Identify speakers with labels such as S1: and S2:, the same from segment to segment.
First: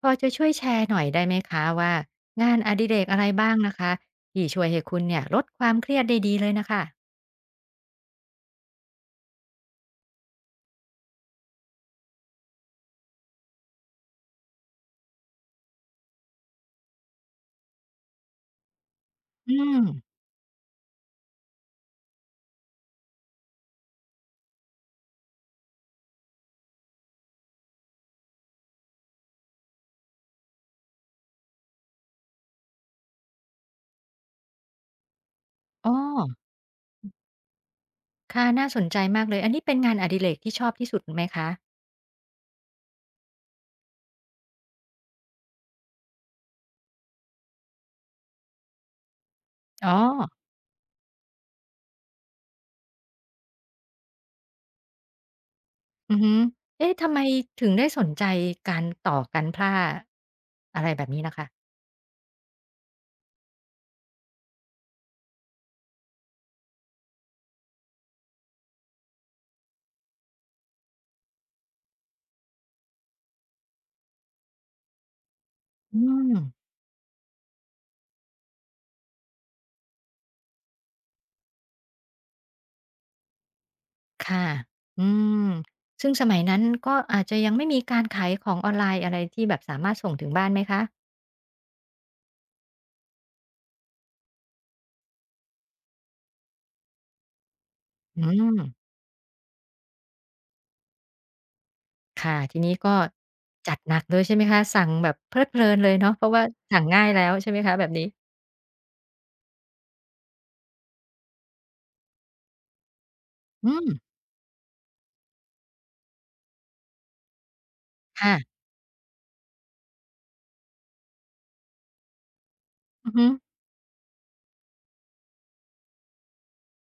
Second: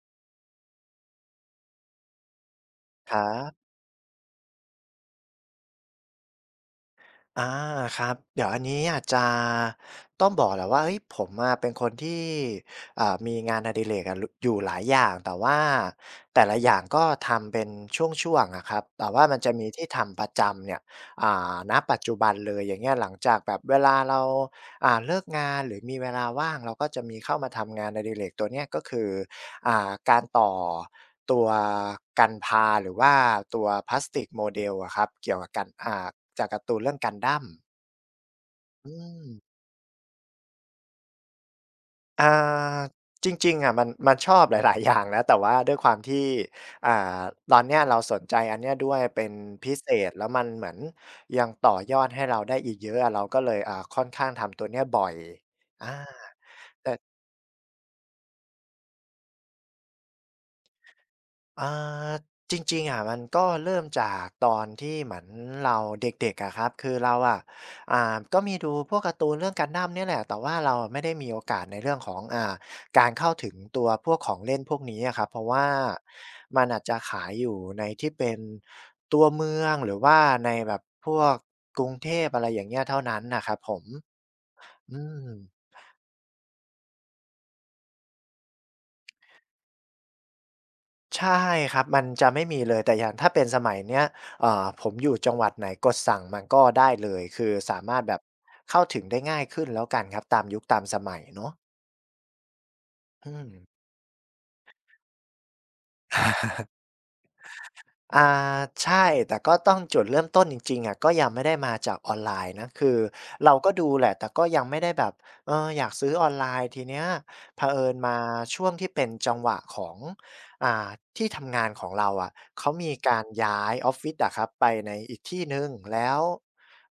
S1: พอจะช่วยแชร์หน่อยได้ไหมคะว่างานอดิเรก
S2: ค
S1: อะไร
S2: รั
S1: บ้าง
S2: บ
S1: นะคะที่ช่วยให้คุณเนี่ยลดความเครียดได้ดีเลยนะคะ
S2: อาครับ เดี๋ยวอันนี้อาจจะต้องบอกแหละว่าเฮ้ยผมอะเป็นคนที่มีงานอดิเรกอะรอยู่หลายอย่างแต่ว่าแต่ละอย่างก็ทำเป็นช่วงๆอะครับแต่ว่ามันจะ
S1: อื
S2: มี
S1: ม
S2: ที่ทำประจำเนี่ยณปัจจุบันเลยอย่างเงี้ยหลังจากแบบเวลาเราเลิกงานหรือมีเวลาว่างเราก็จะมีเข้ามาทำงานอดิเรกตัวเนี้ยก็คือการต่อ ตัวกันพาหรือว่าตัวพลาสติกโมเดลอะครับเกี่ยวกับกัน
S1: อ๋อ
S2: จากการ์ตูนเรื่อง Gundam
S1: ค่ะน่าสน
S2: อื
S1: ใจ
S2: ม
S1: มากเลยอันนี้เป็นงานอดิเรกที่ชอบที่สุดไหมคะ
S2: อ่าจริงๆอะมันชอบหลายๆอย่างนะแต่ว่าด้วยความที่อ่าตอนเนี้ยเราสนใจอันเนี้ยด้วยเป็นพิเศ
S1: อ๋อ
S2: ษแล้วมันเหมือนยังต่อยอดให้เราได้อีกเยอะอะเราก็เลยค่อนข้างทำตัวเนี้ยบ่อยอา
S1: อือฮึ
S2: แต่
S1: เอ๊ะทำไมถึงได้สนใจการต่อกันพล่าอะไรแบบนี้ล่ะคะ
S2: อ่าจริงๆอะมันก็เริ่มจากตอนที่เหมือนเราเด็กๆอะครับคือเราอะก็มีดูพวกการ์ตูนเรื่อง g u ด d a มเนี่ยแหละแต่ว่าเราไม่ได้มีโอกาสในเรื่องของการเข้าถึงตัวพวกของเล่นพวกนี้อะครับเพราะว่า
S1: อืม
S2: มันอาจจะขายอยู่ในที่เป็นตัวเมืองหรือว่าในแบบพวกกรุงเทพอะไรอย่างเงี้ยเท่านั้นนะครับผม
S1: ค่ะ
S2: อื
S1: อื
S2: ม
S1: มซึ่งสมัยนั้นก็อาจจะยังไม่มีการขายของออนไลน์อะไรที่แบบสามารถส่งถึงบ้านไหมคะ
S2: ใช่ครับมันจะไม่มีเลยแต่อย่างถ้าเป็นสมัยเนี้ยผมอยู่จังหวัดไหนกดสั่งมันก็ได้เลยคือสามารถแบบ
S1: อืม
S2: เข้าถึงได้ง่ายขึ้นแล้วกันครับตามยุคตามสมัยเนาะ
S1: ค่ะทีนี้ก็
S2: อื
S1: จัด
S2: ม
S1: หนักเลยใช่ไหมคะสั่งแบบเพลิดเพลินเลยเนาะเพราะว่าสั่งง่ายแล้วใช่ไหมคะแบบนี้
S2: อ่าใช่แต่ก็ต้องจุดเริ่มต้นจริงๆอ่ะก็ยังไม่ได้มาจากออนไลน์นะคือเราก็
S1: อืม
S2: ดูแหละแต่ก็ยังไม่ได้แบบอยากซื้อออนไลน์ทีเนี้ยเผอิญมา
S1: ค่ะ
S2: ช่วงที่เป็นจังหวะของอ่าที่ทำงานของเราอะเขามี
S1: อือ
S2: การ
S1: ฮึ
S2: ย้ายออฟฟิศอะครับไปในอีกที่หนึ่งแล้ว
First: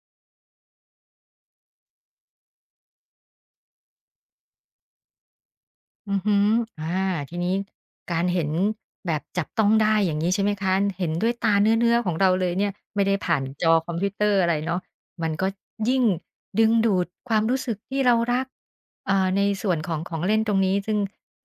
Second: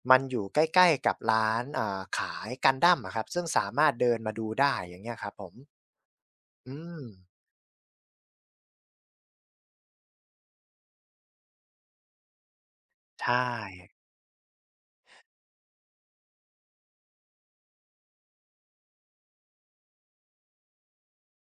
S2: มันอยู่ใกล้ๆกับร้านขาย Gundam อะครับซึ่งสามารถเดินมาดูได้อย่างเงี้ยครับผม
S1: อือฮึ
S2: อื
S1: อา
S2: ม
S1: ทีนี้การเห็นแบบจับต้องได้อย่างงี้ใช่ไหมคะ เห็นด้วยตาเนื้อๆของเราเลยเนี่ยไม่ได้ผ่าน
S2: ใช่
S1: จอคอมพิวเตอร์อะไรเนาะมันก็ยิ่งดึงดูดความรู้สึกที่เรารักอ่าในส่วนของของเล่นตรงนี้ซึ่ง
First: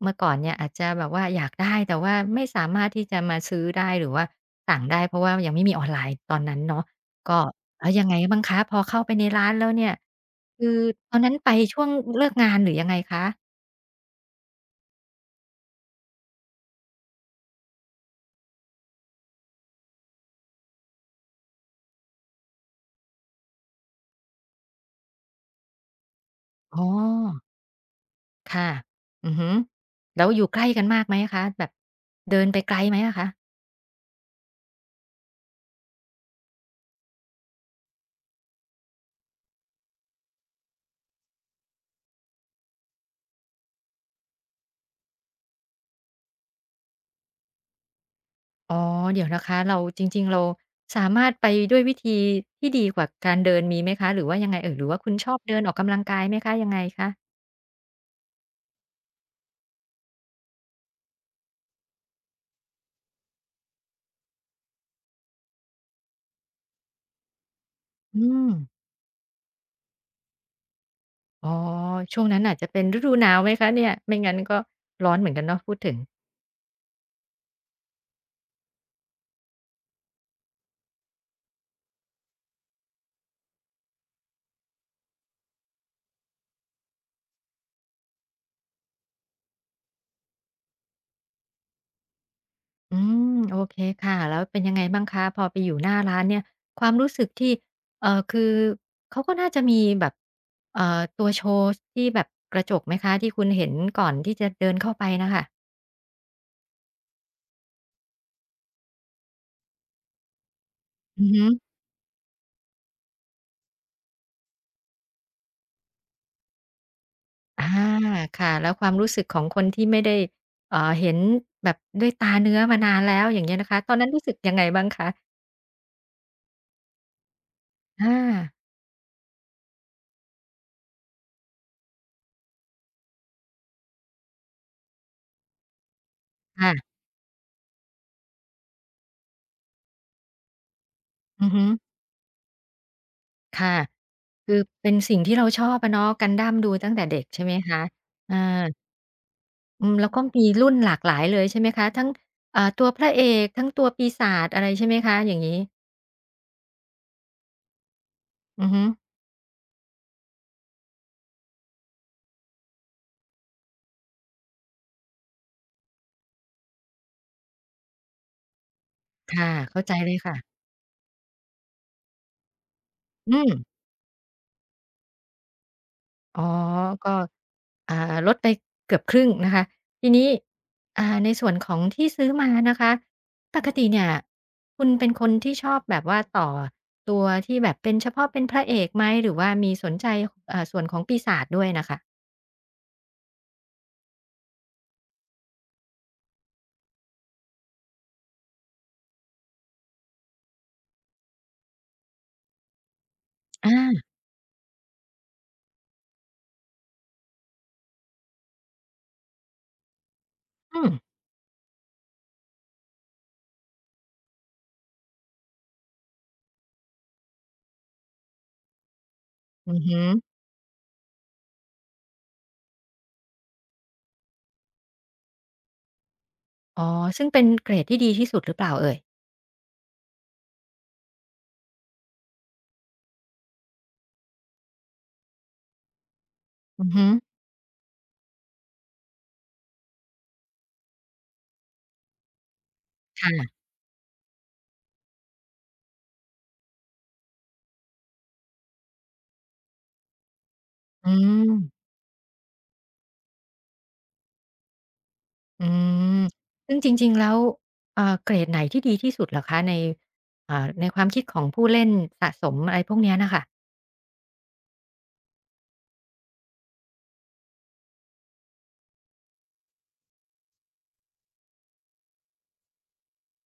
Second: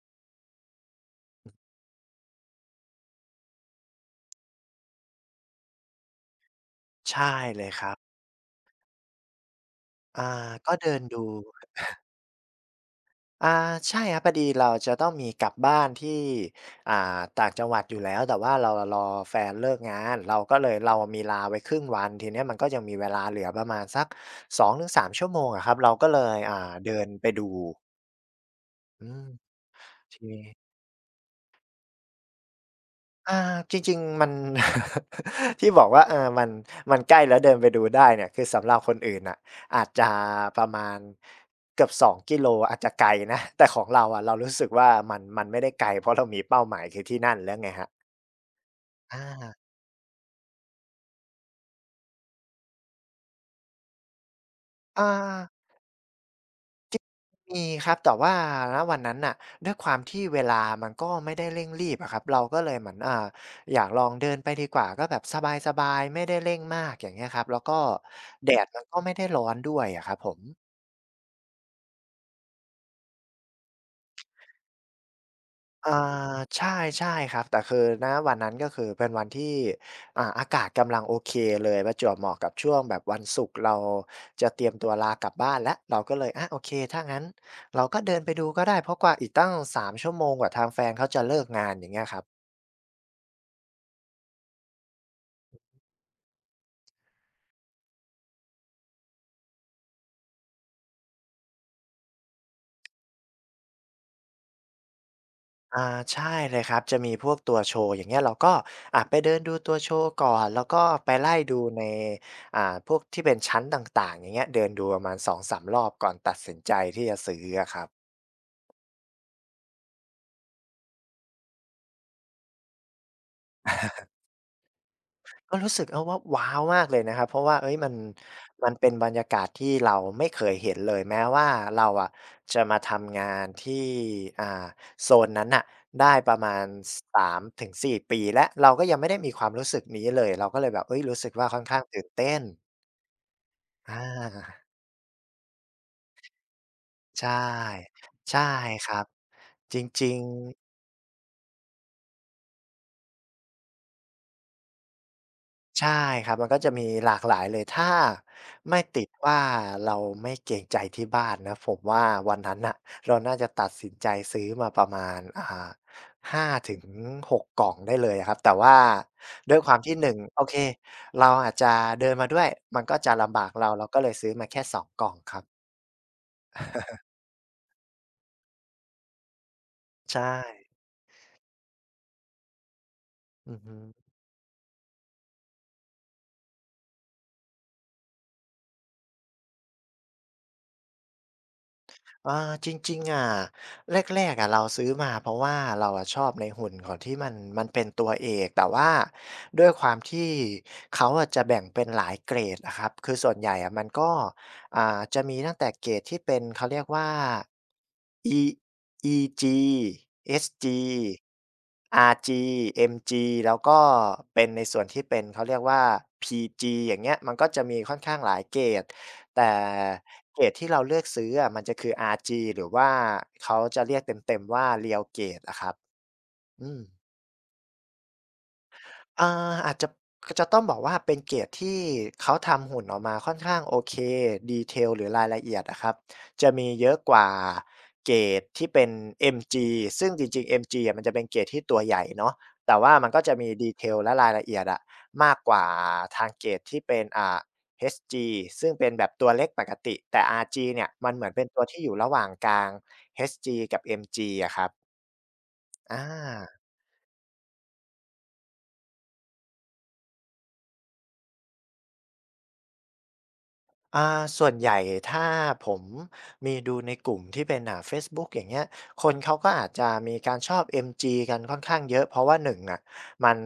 S1: เมื่อก่อนเนี่ยอาจจะแบบว่าอยากได้แต่ว่าไม่สามารถที่จะมาซื้อได้หรือว่าสั่งได้เพราะว่ายังไม่มีออนไลน์ตอนนั้นเนาะ
S2: ใช่
S1: ก็
S2: เลยค
S1: แล้
S2: รั
S1: ว
S2: บ
S1: ยังไงบ้างคะพอเข้าไปในร้านแล้วเนี่ย
S2: อ่า
S1: คื
S2: ก็
S1: อ
S2: เดิน
S1: ต
S2: ดู
S1: อนนั้นไปช่วงเลิกงานหรือยังไงคะ
S2: อ่าใช่ครับพอดีเราจะต้องมีกลับบ้านที่อ่าต่างจังหวัดอยู่แล้วแต่ว่าเราอรอแฟนเลิกงานเราก็เลยเรามีลาไว้ครึ่งวันทีเนี้ยมันก็ยังมีเวลาเหลือประมาณสัก2-3ชั่วโมงอะครับเราก็เลย
S1: อ๋
S2: เดินไป
S1: อ
S2: ดู
S1: ค่ะ
S2: อืม
S1: อือฮึแล้
S2: ที
S1: วอยู่ใกล้กันมากไหมคะแบบเดินไปไกลไหมอะคะ
S2: อาจริงๆมัน ที่บอกว่ามันใกล้แล้วเดินไปดูได้เนี่ยคือสำหรับคนอื่นน่ะอาจจะประมาณเกือบ2กิโลอาจจะไกลนะแต่ของเราอะเรารู้สึกว่ามันไม่ได้ไกลเพราะเรามีเป้าหมายคือที่นั่นแล้วไงครับ
S1: อ๋อเดี๋
S2: อา
S1: ยวนะคะเราจริงๆเราสามารถไปด้วยวิธีที่ดีกว่าการเดินมีไหมคะหรือว่ายังไงเอ่ยหรือว่า
S2: อ่า
S1: คุณชอบเดินออกกำลังกายไหมคะยังไงคะ
S2: มีครับแต่ว่าณวันนั้นน่ะด้วยความที่เวลามันก็ไม่ได้เร่งรีบอะครับเราก็เลยเหมือนอยากลองเดินไปดีกว่าก็แบบสบายๆไม่ได้เร่งมากอย่างเงี้ยครับแล้วก็
S1: อื
S2: แด
S1: ม
S2: ดมันก็ไม่ได้ร้อนด้วยอะครับผม
S1: อ๋อช่วงนั้นอาจจะเป็นฤดูหนาวไหมคะเนี่ยไม่งั้นก็ร้อนเหมือนกันเนาะพูด
S2: อา
S1: ถึง
S2: ใช่ใช่ครับแต่คือณวันนั้นก็คือเป็นวันที่อากาศกำลังโอเคเลยประจวบเหมาะกับช่วงแบบวันศุกร์เราจะเตรียมตัวลากลับบ้านแล้วเราก็เลยโอเคถ้างั้นเราก็เดินไปดูก็ได้เพราะกว่าอีกตั้ง3ชั่วโมงกว่าทางแฟนเขาจะเลิกงานอย่างเงี้ยครับ
S1: อืมโอเคค่ะแล้วเป็นยังไงบ้างคะพอไปอยู่หน้าร้านเนี่ยความรู้สึกที่คือเขาก็น่าจะมีแบบตัวโชว์ที่แบบกระจกไหมคะที่คุณเห็นก่อนที่จะเดินเข้าไปน่ะค่ะ
S2: อาใช่เลยครับจะมีพวกตัวโชว์อย่างเงี้ยเราก็ไปเดินดูตัวโชว์ก่อนแล้วก็ไป
S1: อือ
S2: ไล่
S1: ฮึ
S2: ดูในพวกที่เป็นชั้นต่างๆอย่างเงี้ยเดินดูประมาณสองสามรอบก่อนตัดสินใจที่จะซื้อ
S1: อา
S2: อะครับ
S1: ค่ะแล้วความรู้สึกของคนที่ไม่ได้เห็นแบบด้วยตาเนื้อมานานแล้วอย่างเงี้ยนะคะตอนนั้นรู้สึกยังไงบ้างคะ
S2: ก็รู้สึกเอาว่าว้าวมากเลยนะครับเพราะว่าเอ้ยมัน
S1: อา
S2: มันเป็นบรรยากาศที่เราไม่เคยเห็นเลยแม้ว่าเราอะจะมาทำงานที่อ่าโซนนั้นน่ะได้ประมาณ
S1: ค่ะ
S2: 3-4ปีแล้วเราก็ยังไม่ได้มีความรู้สึกนี้เลยเราก็เลยแบบเอ้ยรู้สึกว่า
S1: อือ
S2: ค่อน
S1: ฮึ
S2: ข้างตื่นเต้น
S1: ค่ะ
S2: อา
S1: คือเป็นสิ่งที่เราชอบอะเนาะ Gundam ดูตั้งแต่เด็ก
S2: ใช่
S1: ใช่ไหมคะอา
S2: ใช่ครับจร
S1: อืมแล้
S2: ิ
S1: ว
S2: ง
S1: ก็
S2: ๆ
S1: มีรุ่นหลากหลายเลยใช่ไหมคะทั้งอ่าตัวพระเอกทั้งตัวปีศาจอะไรใช่ไหมคะอย่างงี้
S2: ใช่ครับมันก็จะมีหลากหลายเลยถ้า
S1: อือ
S2: ไม่
S1: ฮึ
S2: ติดว่าเราไม่เกรงใจที่บ้านนะผมว่าวันนั้นน่ะเราน่าจะตัดสินใจซื้อมาประมาณ5-6กกล่องได้เลยอะครับแต่ว่า
S1: ค่ะ
S2: ด้วยความ
S1: เข้าใจ
S2: ที่
S1: เล
S2: 1
S1: ย
S2: โอเค
S1: ค่ะ
S2: เราอาจจะเดินมาด้วยมันก็จะ
S1: อื
S2: ลำบาก
S1: ม
S2: เราก็เลยซื้อมาแค่2กล่องครับ
S1: อ๋อก็อ่าลดไปเกือบครึ่งนะคะที
S2: ใช่
S1: นี้อ่าในส่วนของที่ซื้อมานะคะ
S2: อื
S1: ป
S2: อ
S1: ก
S2: ฮึ
S1: ติเนี่ยคุณเป็นคนที่ชอบแบบว่าต่อตัวที่แบบเป็นเฉพาะเป็นพระเอกไหมหรือว่ามีสนใจอ่าส่วนของปีศาจด้วยน่ะค่ะ
S2: อ่าจริงๆอะแรกๆอะเราซื้อมาเพราะว่าเราอะชอบในหุ่นของที่มันเป็นตัวเอกแต่ว่าด้วยความที่เขาอะจะแบ่งเป็นหลายเกรดนะครับคือส่วนใหญ่อะ
S1: อา
S2: มันก็จะมีตั้งแต่เกรดที่เป็นเขาเรียกว่า E EG
S1: อืม
S2: SG RG MG แล้วก็เป็นในส่วนที่เป็นเขาเรียกว่า PG อย่างเงี้ยมันก็จะมีค่อนข้างหลายเกรดแต่
S1: อือฮึ
S2: เกรดที่เราเลือกซื้ออะมันจะคือ RG หรือว่าเขาจะเรียกเต็มๆว่า Real Grade อะครับอืม
S1: อ๋อซึ่งเป็นเกรดที่ดีที่สุดหรือเปล่าเอ่ย
S2: อ่ออาจจะจะต้องบอกว่าเป็นเกรดที่เขาทำหุ่นออกมาค่อนข้างโอเคด e เ a ลหรือรายละเอียดนะครับจะมี
S1: อื
S2: เย
S1: อ
S2: อะ
S1: ฮึ
S2: กว่าเกรดที่เป็น MG ซึ่งจริงๆ MG อมจีอ่ะมันจะเป็นเกรดที่ตัวใหญ่เนาะแต่ว่ามันก็จะมี
S1: ค่ะ
S2: detail และรายละเอียดอะมากกว่าทางเกรดที่เป็นHG ซึ่งเป็นแบบตัวเล็กปกติแต่ RG เนี่ย
S1: อื
S2: มันเหมือนเป็
S1: ม
S2: นตัวที่อยู่ระหว่างกลาง HG กับ MG อมจีอะครับ
S1: อื
S2: อา
S1: ม ซึ่งจริงๆแล้วเกรดไหนที่ดีที่สุดเหรอคะในอ่าในความคิดของผู้เล่นสะสมอะไรพวกเนี้ยน่ะค่ะ
S2: ส่วนใหญ่ถ้าผมมีดูในกลุ่มที่เป็นเฟซบุ๊กอย่างเงี้ยคนเขาก็อาจจะมีการชอบ MG กันค่อนข้างเยอะเพราะว่าหนึ่งอะมัน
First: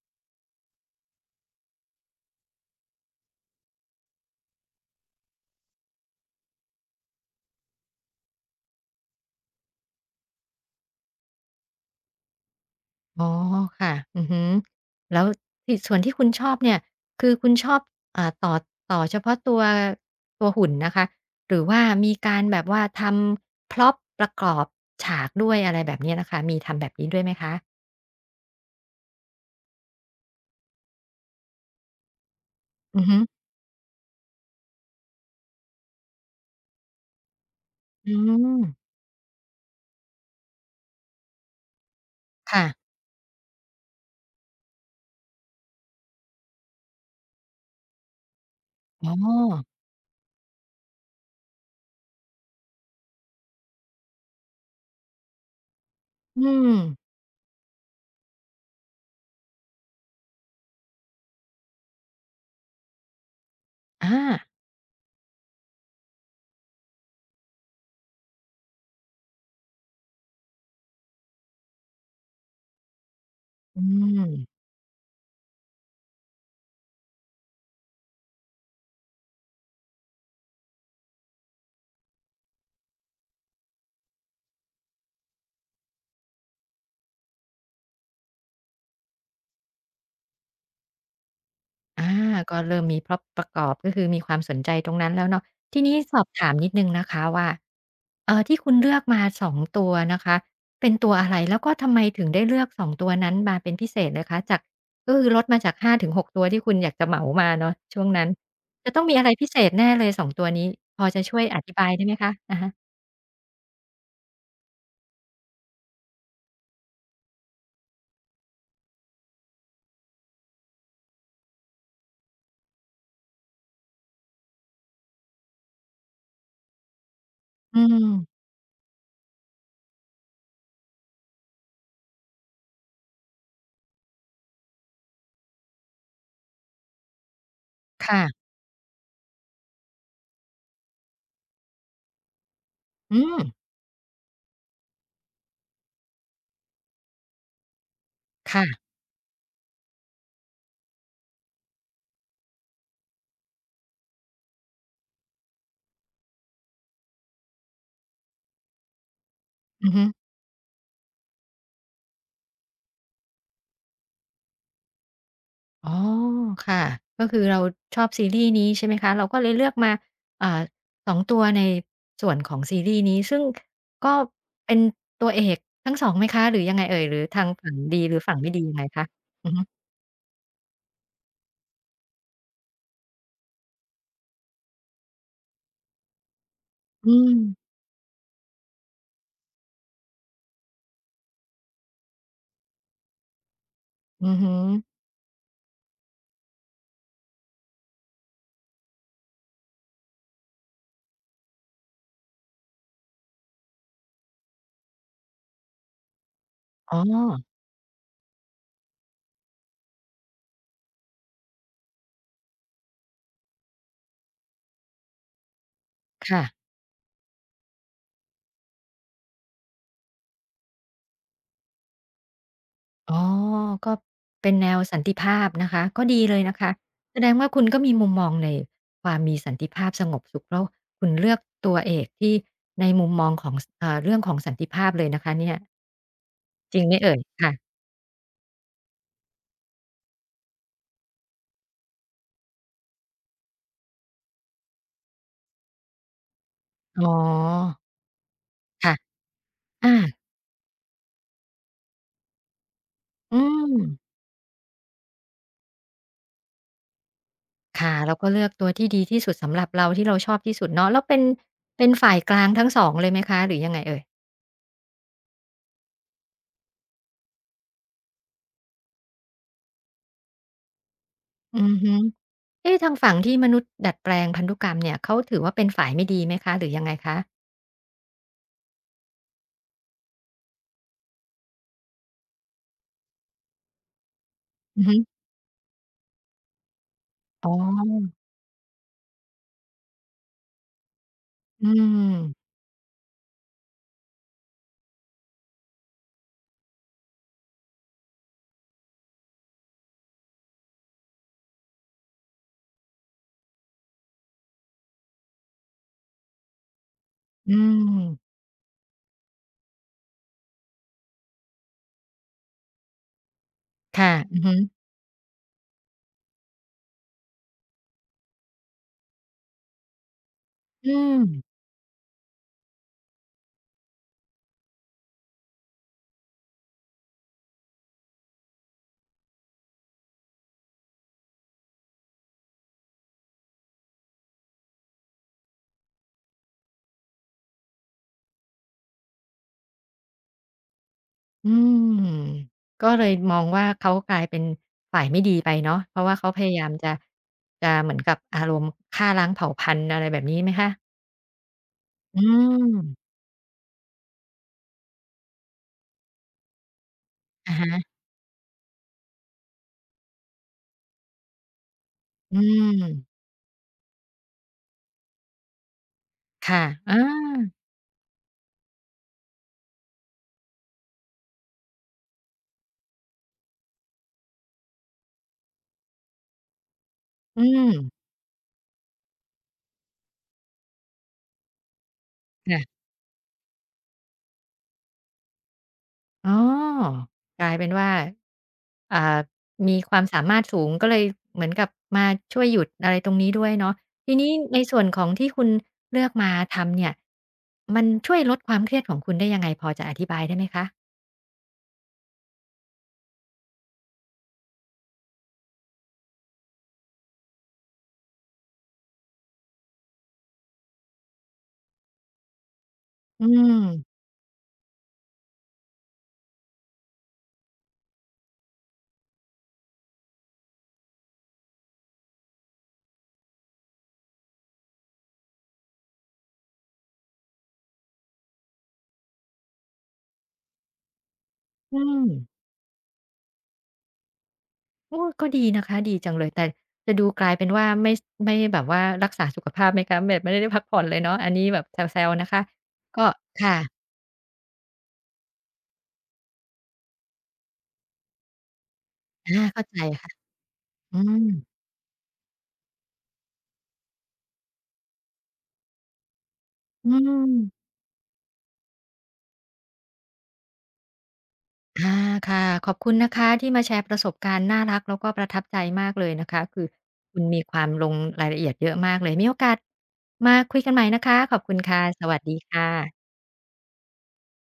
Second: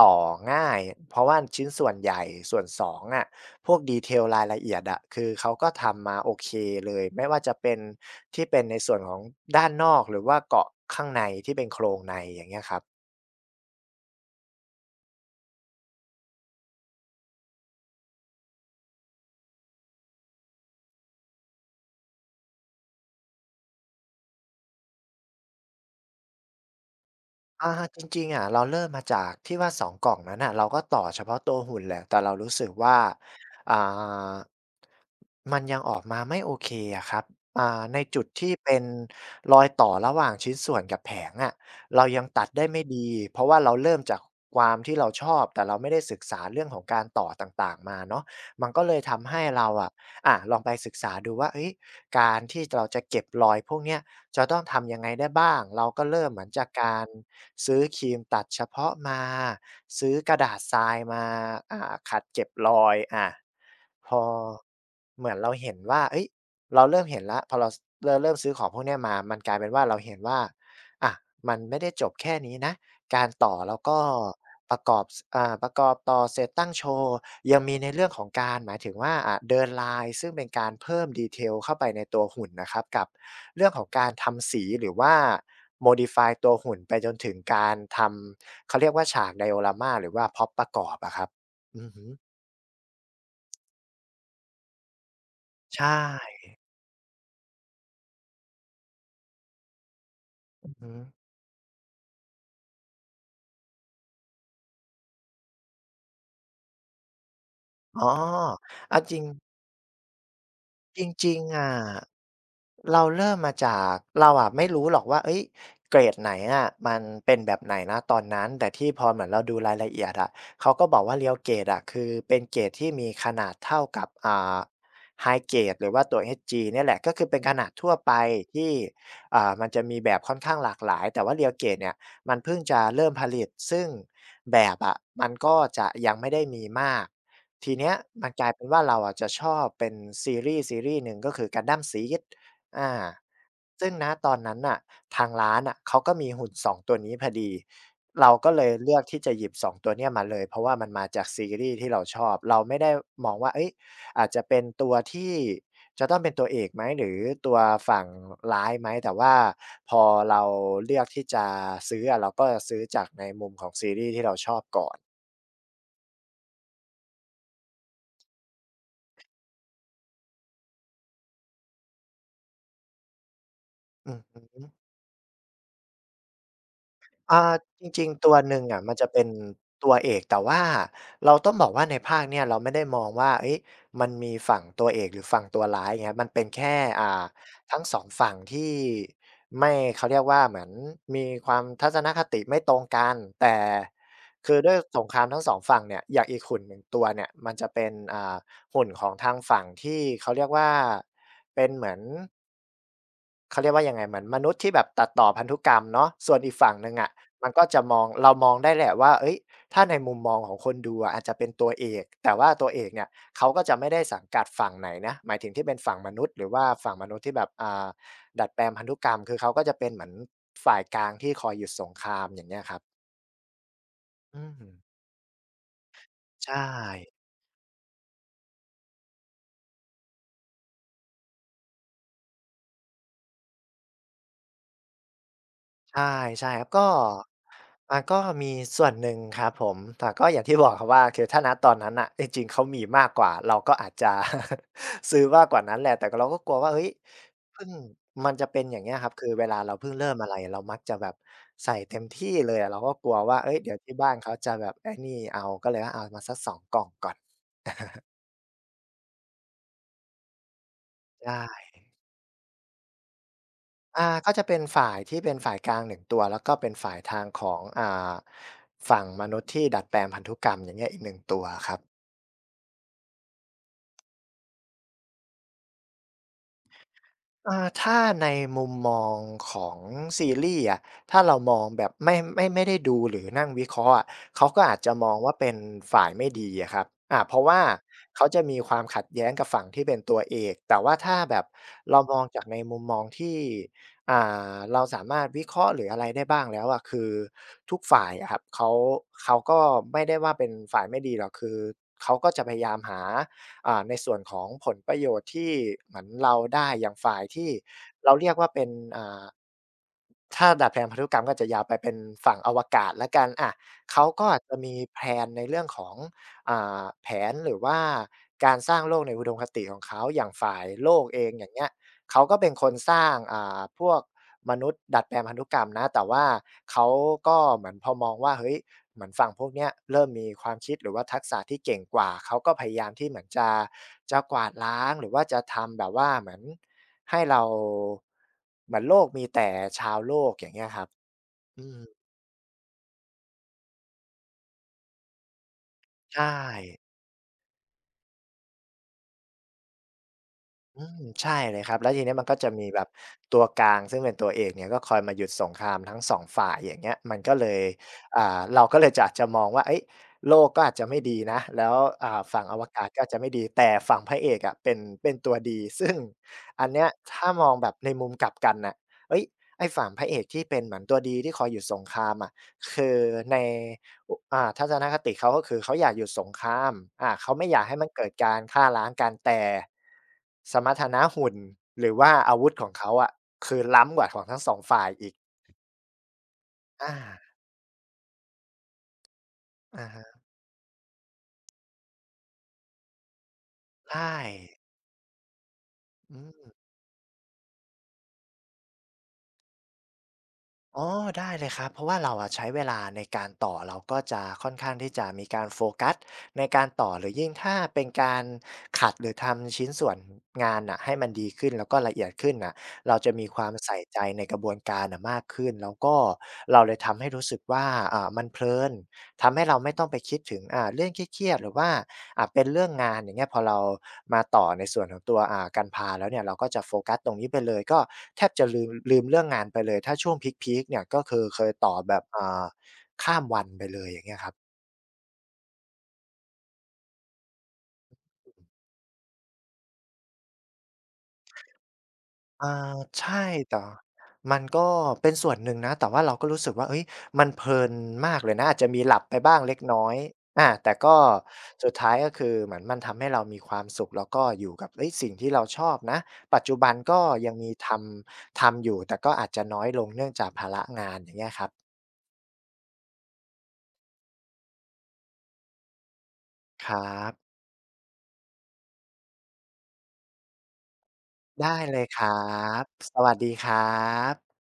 S2: ต่อง่ายเพราะว่าชิ้นส่วนใหญ่ส่วน2องอ่ะพวกดีเทลรายละเอียดอะคือเขาก็ทำมาโอเคเลยไม่ว่าจะเป็นที่เป็นในส่วนของด้านนอกหรือว่าเกาะข้างในที่เป็นโครงในอย่างเงี้ยครับ
S1: อ๋อค่ะอือฮึแล้วที่ส่วนที่คุณชอบเนี่ย คือคุณชอบอ่าต่อเฉพาะตัวหุ่นนะคะ หรือว่ามีการแบบว่าทำ prop ประกอบฉากด้วยอะไรแบบเนี้ยนะคะ มีทำแบบนี้ด้วยไหมคะ
S2: อาจริงๆอะเราเริ่มมาจากที่ว่า2กล่องนั้นน่ะเราก็ต่อเฉพาะตัวหุ่นแหละแต่เรารู้สึกว่า
S1: อือฮึ
S2: อ่ามันยังออกมาไม่โอเคอะครับใน
S1: อื
S2: จุดที่
S1: ม
S2: เป็นรอยต่อระหว่างชิ้นส่วนกับแผงอะเรายังตัดได้
S1: ค่ะ
S2: ไม่ดีเพราะว่าเราเริ่มจากความที่เราชอบแต่เราไม่ได้ศึกษาเรื่องของการต่อต่างๆมาเนาะมันก็เลย
S1: อ๋อ
S2: ทำให้เราอะลองไปศึกษาดูว่าเฮ้ยการที่เราจะเก็บรอยพวกเนี้ยจะต้องทำยังไงได้บ้างเราก็เริ่มเห
S1: อื
S2: มือนจาก
S1: ม
S2: การ ซื้อครีมตัดเฉพาะมาซื้อกระดาษทรายมาอ่าขัดเก็บรอยอาพ
S1: อา
S2: อเหมือนเราเห็นว่าเฮ้ยเราเริ่มเห็นแล้วพอเราสเราเริ่มซื้อของพวกเนี้ยมามันกลายเป็นว่าเราเห็นว่าอะมันไม่ได้จบแค่นี้นะ การต่อแล้ว
S1: อื
S2: ก็
S1: ม
S2: ประกอบสประกอบต่อเสร็จตั้งโชว์ยังมีในเรื่องของการหมายถึงว่าเดินลายซึ่งเป็นการเพิ่ม detail เข้าไปในตัวหุ่นนะครับกับเรื่องของการทำสีหรือว่า modify ตัวหุ่นไปจนถึงการทำเขาเรียกว่าฉาก diorama หรือว่า prop ประกอบอะครับอือฮึ
S1: อาก็เริ่มมีพร็อปประกอบก็คือมีความสนใจตรงนั้นแล้วเนาะ
S2: ใช
S1: ทีนี้สอบ
S2: ่
S1: ถามนิดหนึ่งนะคะว่าที่คุณเลือกมาสองตัวนะคะ
S2: อือ
S1: เป็
S2: ฮึ
S1: นตัวอะไรแล้วก็ทำไมถึงได้เลือกสองตัวนั้นมาเป็นพิเศษเลยคะจากก็คือลดมาจาก5-6ตัวที่คุณอยากจะเหมามาเนาะ
S2: อ๋
S1: ช่ว
S2: อ
S1: งนั้นจะ
S2: เอา
S1: ต้อง
S2: จ
S1: มี
S2: ริง
S1: อะไรพิเศษแน่เลยสองตัวนี้พ
S2: จ
S1: อจะ
S2: ริ
S1: ช่
S2: ง
S1: วย
S2: ๆ
S1: อ
S2: อะ
S1: ธิบายได้ไหมคะอะฮะ
S2: เราเริ่มมาจากเราอะไม่รู้หรอกว่าเฮ้ยเกรดไหนอะมันเป็นแบบไหนณตอนนั้นแต่ที่พอเหมือนเราดูรายละเอียดอะเขาก็บอกว่า Real Grade อะคือเป็นเกรดที่มีขนาดเท่ากับHigh Grade หรือว่าตัว HG เนี่ยแหละก็คือเป็นขนาด
S1: อื
S2: ทั่วไป
S1: ม
S2: ที่มันจะมีแบบค่อนข้างหลากหลายแต่ว่า Real Grade เนี่ยมันเพิ่งจะเริ่มผลิตซึ่งแบบอะมันก็จะยังไม่ได้มีมาก ทีเนี้ยมันก
S1: ค่ะ
S2: ลายเป็นว่าเราอะจะชอบเป็นซีรีส์หนึ่งก็คือ Gundam Seed อา
S1: อืม
S2: ซึ่งณตอนนั้นน่ะทางร้านน่ะเขาก็มีหุ่นสองตัวนี้พอดีเราก็เลย
S1: ค่ะ
S2: เลือกที่จะหยิบสองตัวเนี้ยมาเลยเพราะว่ามันมาจากซีรีส์ที่เราชอบเราไม่ได้มองว่าเฮ้ยอาจจะเป็นตัวที่จะต้องเป็นตัวเอกไหมหรือตัวฝั่งร้ายไหมแต่ว่า
S1: อื
S2: พ
S1: อ
S2: อ
S1: ฮึ
S2: เราเลือกที่จะซื้ออะเราก็ซื้อจากในมุมของซีรีส์ที่เราชอบก่อน
S1: อ๋อค่ะก็คือเราชอบซีรีส์นี้ใช่ไหมคะเราก็เลยเลือกมาอ่าสองตัวในส่วนของซีรีส์นี้ซึ่งก็
S2: อือฮึ
S1: เป็นตัวเอกทั้งสองไหมคะหรือยังไงเอ่ยหรือทาง
S2: อ่า
S1: ฝั่ง
S2: จ
S1: ดี
S2: ริง
S1: หรือ
S2: ๆตัว
S1: ฝั่งไม่
S2: หนึ่
S1: ดี
S2: ง
S1: ยัง
S2: อะ
S1: ไง
S2: มัน
S1: คะ
S2: จะเป็น
S1: อือฮึ
S2: ตัวเอกแต่ว่าเราต้องบอกว่าในภาคเนี่ยเราไม่ได้มองว่าเฮ้ยมันมีฝั่งตัวเอกหรือฝั่งตัวร้ายอย่างเงี้ยมันเป็นแค่
S1: อื
S2: อ่า
S1: ม
S2: ทั้งสองฝั่งที่ไม่เขาเรียกว่าเหมือนมีความทัศนคติไม่ตรงกันแต่
S1: อือฮึ
S2: คือด้วยสงครามทั้งสองฝั่งเนี่ยอย่างอีกหุ่นหนึ่งตัวเนี่ยมันจะเป็นหุ่นของทางฝั่งที่เขาเรียกว่าเป็นเหมือน เขาเรียกว่ายังไงเหมือนมนุษย์ที่แบบตัดต่อพันธุกรรมเนาะส่วนอีกฝั่งหนึ่
S1: อ๋
S2: ง
S1: อ
S2: อะมันก็จะมองเรามองได้แหละว่าเฮ้ยถ้าในมุมมองของคนดูอะอาจจะเป็นตัวเอกแต่ว่าตัวเอกเนี่ยเขาก็จะไม่ได้สังกัดฝั่งไหนนะหมายถึงที่เป็นฝั่งมนุษย์ห
S1: ค่ะ
S2: รือว่าฝั่งมนุษย์ที่แบบดัดแปลงพันธุกรรมคือเขาก็จะเป็นเหมือนฝ่ายกลางที่คอยหยุดสงครามอย่างเงี้ยครับ
S1: อ๋อก็
S2: อื
S1: เป็นแนว
S2: ม
S1: สันติภาพนะคะก็ดีเลยนะ
S2: ใช่
S1: คะแสดงว่าคุณก็มีมุมมองในความมีสันติภาพสงบสุขแล้วคุณเลือกตัวเอกที่ในมุมมองของสเอ่าเรื่องของสันติภาพเลยนะคะเนี่ย
S2: ใช่ใช่ครับ
S1: จ
S2: ก็
S1: ริงไหมเอ่ยค่ะ
S2: อาก็มีส่วนหนึ่งครับผมแต่ก็อย่างที่บอกครับว่าคือถ้าณตอนนั้นน่ะจริงๆเขามีมากกว่าเราก็อาจจะ ซื้อมากกว่านั้นแหละแต่ก็เราก็กลัวว่าเฮ้ย
S1: อ๋อ
S2: เพิ่งมันจะเป็นอย่างเงี้
S1: ค่ะ
S2: ยครับคือเวลาเราเพิ่
S1: อา
S2: งเริ่มอะไรเรามักจะแบบใส่เต็มที่เลยอะเราก็กลัว
S1: อื
S2: ว่าเฮ้ยเดี๋
S1: ม
S2: ยวที่บ้านเขาจะแบบไอ้นี่เอาก็เลยว่าเอามาสัก2กล่องก่อน
S1: ค่ะเราก็เลือกตัวที่ดีที่สุดสำหรับเราที่เราชอบที่สุดเนาะแล้วเป็น
S2: ได้
S1: ฝ่ายกลางทั้งสองเลยไหมคะหรือยังไงเอ่
S2: อา
S1: ย
S2: ก็จะเป็นฝ่ายที่เป็นฝ่ายกลาง1ตัวแล้วก็เป็นฝ่ายทางของฝั่งมนุษย์ที่ดัดแปลงพันธุกรรมอย่างเงี้ยอีกหนึ่งตัว
S1: อื
S2: ค
S1: อ
S2: รับ
S1: ฮึเอ๊ะทางฝั่งที่มนุษย์ดัดแปลงพันธุกรรมเนี่ยเขาถือว่าเป็นฝ่ายไม่ดีไหมคะหรือยังไงคะ
S2: ถ้าในมุมมองของซีรีส์อะถ้าเรามองแบบไม่ได้ดูหรือนั่งวิเคราะห์อะเขาก็อาจ
S1: อือ
S2: จะ
S1: ฮึ
S2: มองว่าเป็นฝ่ายไม่ดีอะครับอาเพราะ
S1: อ๋อ
S2: ว่าเขาจะมีความขัดแย้งกับฝั่งที่เป็นตัวเอก แต่ว่าถ้าแบบ
S1: อื
S2: เรามองจาก
S1: ม
S2: ในมุมมองที่อ่เราสามารถวิเคราะห์หรืออะไรได้บ้างแล้วอะคือทุกฝ่ายอะครับเขาก็ไม่ได้ว่าเป็นฝ่ายไม่ดีหรอกคือเขาก็จะพยายามหา ในส่วนของผลประโยชน์ที่เหมือนเราได้อย่างฝ่ายที่
S1: อื
S2: เราเรีย
S1: ม
S2: กว่าเป็นอ่าถ้าดัดแปลงพันธุกรรมก็จะยาวไปเป็นฝั่งอวกาศละกันอะเขา
S1: ค่ะ
S2: ก็
S1: อือฮึ
S2: จะมีแพลนในเรื่องของแผนหรือว่าการสร้างโลกในอุดมคติของเขาอย่างฝ่ายโล
S1: อื
S2: ก
S1: ม
S2: เองอย่างเงี้ยเขาก็เป็นคนสร้างพวกมนุษย์ดัดแปลงพันธุกรรมนะแต่ว่าเขาก็เหมือนพอมองว่าเฮ้ย เหมือนฝั่งพวกเนี้ยเริ่มมีความคิดหรือว่าทักษะที่เก่งกว่าเขาก็พยายามที่เหมือนจะกวาดล้างหรือว่าจะทำแบบว่าเหมือนให้เราเหมือนโลกมีแต่ชาวโลกอย่างเงี้ยครับ
S1: อื
S2: อืม
S1: มก็เลยมองว่าเขากลายเป็นฝ่ายไม่ดีไปเนาะเพราะว่าเขา
S2: ใช่
S1: พยายามจะเหมือนกับอารมณ์ฆ่าล้างเผ่าพันธุ์อะไรแบบนี้ไหม
S2: อื
S1: คะ
S2: มใช่เลยครับแล้วทีเนี้ย
S1: อื
S2: มันก็จะมีแบบ
S1: ม
S2: ตัวกลางซึ่งเป็นตัวเอกเนี่ยก็คอยมาหยุดสงครามทั้งสองฝ่ายอย่างเงี้ยมันก็เล
S1: อะ
S2: ย
S1: ฮะ
S2: เราก็เลยจะอาจจะมองว่าเฮ้ยโลกก็อาจจะไม่ดีนะแล้ว
S1: อื
S2: ฝั่งอวกาศก็อาจจะ
S1: ม
S2: ไม่ดีแต่ฝั่งพระเอกอะเป็นตัวดีซึ่ง
S1: ค่ะ
S2: อันเนี้ย
S1: อา
S2: ถ้ามองแบบในมุมกลับกันน่ะเฮ้ยไอ้ฝั่งพระเอกที่เป็นเหมือนตัวดีที่คอยหยุดสงครามอะคือใน อาทัศนคติเขาก็คือเขาอยากหยุดสงครามเขา
S1: อื
S2: ไม่อยาก
S1: ม
S2: ให้มันเกิดการฆ่าล้างกันแต่สมรรถนะหุ่นหรือว่าอาวุธของ
S1: ค่ะ
S2: เขาอะคือล้ำกว่าของทั้งสองฝ่ายอีก
S1: อ๋อ
S2: อา
S1: กลายเป็นว่าอ่ามี
S2: อะ
S1: ความสา
S2: ฮะ
S1: มารถสูงก็เลยเหมือนกับมาช่วยหยุดอะไรตรงนี้ด้วยเนาะ
S2: ใช่
S1: ทีนี้ในส่วนของที่คุณเลือก
S2: อื
S1: มา
S2: ม
S1: ทำเนี่ยมันช่วยคะ
S2: อ๋อได้เลยครับเพราะว่าเราอะใช้เวลาในการต่อเราก็จะค่อนข้างที่จะมีการโฟกัสในการต่อหรือยิ่งถ้าเป็นการขัดหรือทำชิ้นส่วนงานน่ะให้มันดีขึ้นแล้วก็ละเอียดขึ้นน่ะเราจะมี
S1: อื
S2: ความ
S1: ม
S2: ใส่ใจในกระบวนการน่ะมากขึ้นแล้วก็เราเลยทำให้รู้สึกว่ามันเพลิน ทำให้เราไม่ต้องไปคิดถึงเรื่องเครียดๆหรือว่าเป็นเรื่องงานอย่างเงี้ยพอเรามาต่อในส่วนของตัวกันพาแล้วเนี่ยเราก็จะโฟกัสตรงนี้ไปเลยก็แทบจะลืมเรื่องงานไปเลยถ้าช่วงพีกๆเนี่ยก็คือเคยต่อ
S1: อื
S2: แบบ
S1: ม
S2: ข้ามวันไปเลยอย่างเงี้ยครับ
S1: โอ้ก็ดีนะคะดีจังเลยแต่จะดูกลายเป็นว่าไม่แบบว่ารักษาสุขภาพไหมคะแบบไม่ได้พักผ่อนเลยเนาะอันนี้แบบแซวๆนะคะ
S2: อา
S1: ก็
S2: ใช่แต่
S1: ค่ะ
S2: มันก็เป็นส่วนหนึ่งนะแต่ว่าเราก็รู้สึกว่าเฮ้ยมันเพลินมากเลยนะอาจจะมีหลับไปบ้าง
S1: อา
S2: เล็ก
S1: เข้าใจ
S2: น้อย
S1: ค่ะ
S2: อาแต่ก็
S1: อืม
S2: สุดท้ายก็คือเหมือนมันทำให้เรามีความสุขแล้วก็อยู่กับเฮ้ยสิ่งที่เราชอบนะปัจจุบัน
S1: อื
S2: ก็
S1: ม
S2: ยังมีทำอยู่แต่ก็อาจจะน้อยลงเนื่องจากภาระงานอย่างเงี้ยครับ
S1: อาค่ะขอบคุณนะคะที่มาแชร์ประสบการณ์น่ารักแล้วก็ประทับใจมากเลยนะคะคือ
S2: ครับ
S1: คุณมีความลงรายละเอียดเยอะมากเลยมีโอกาสมาคุยกันใหม่นะคะขอบคุ
S2: ได้
S1: ณ
S2: เล
S1: ค่ะ
S2: ยค
S1: สวัส
S2: รั
S1: ดีค
S2: บส
S1: ่ะ
S2: วัสดีครับ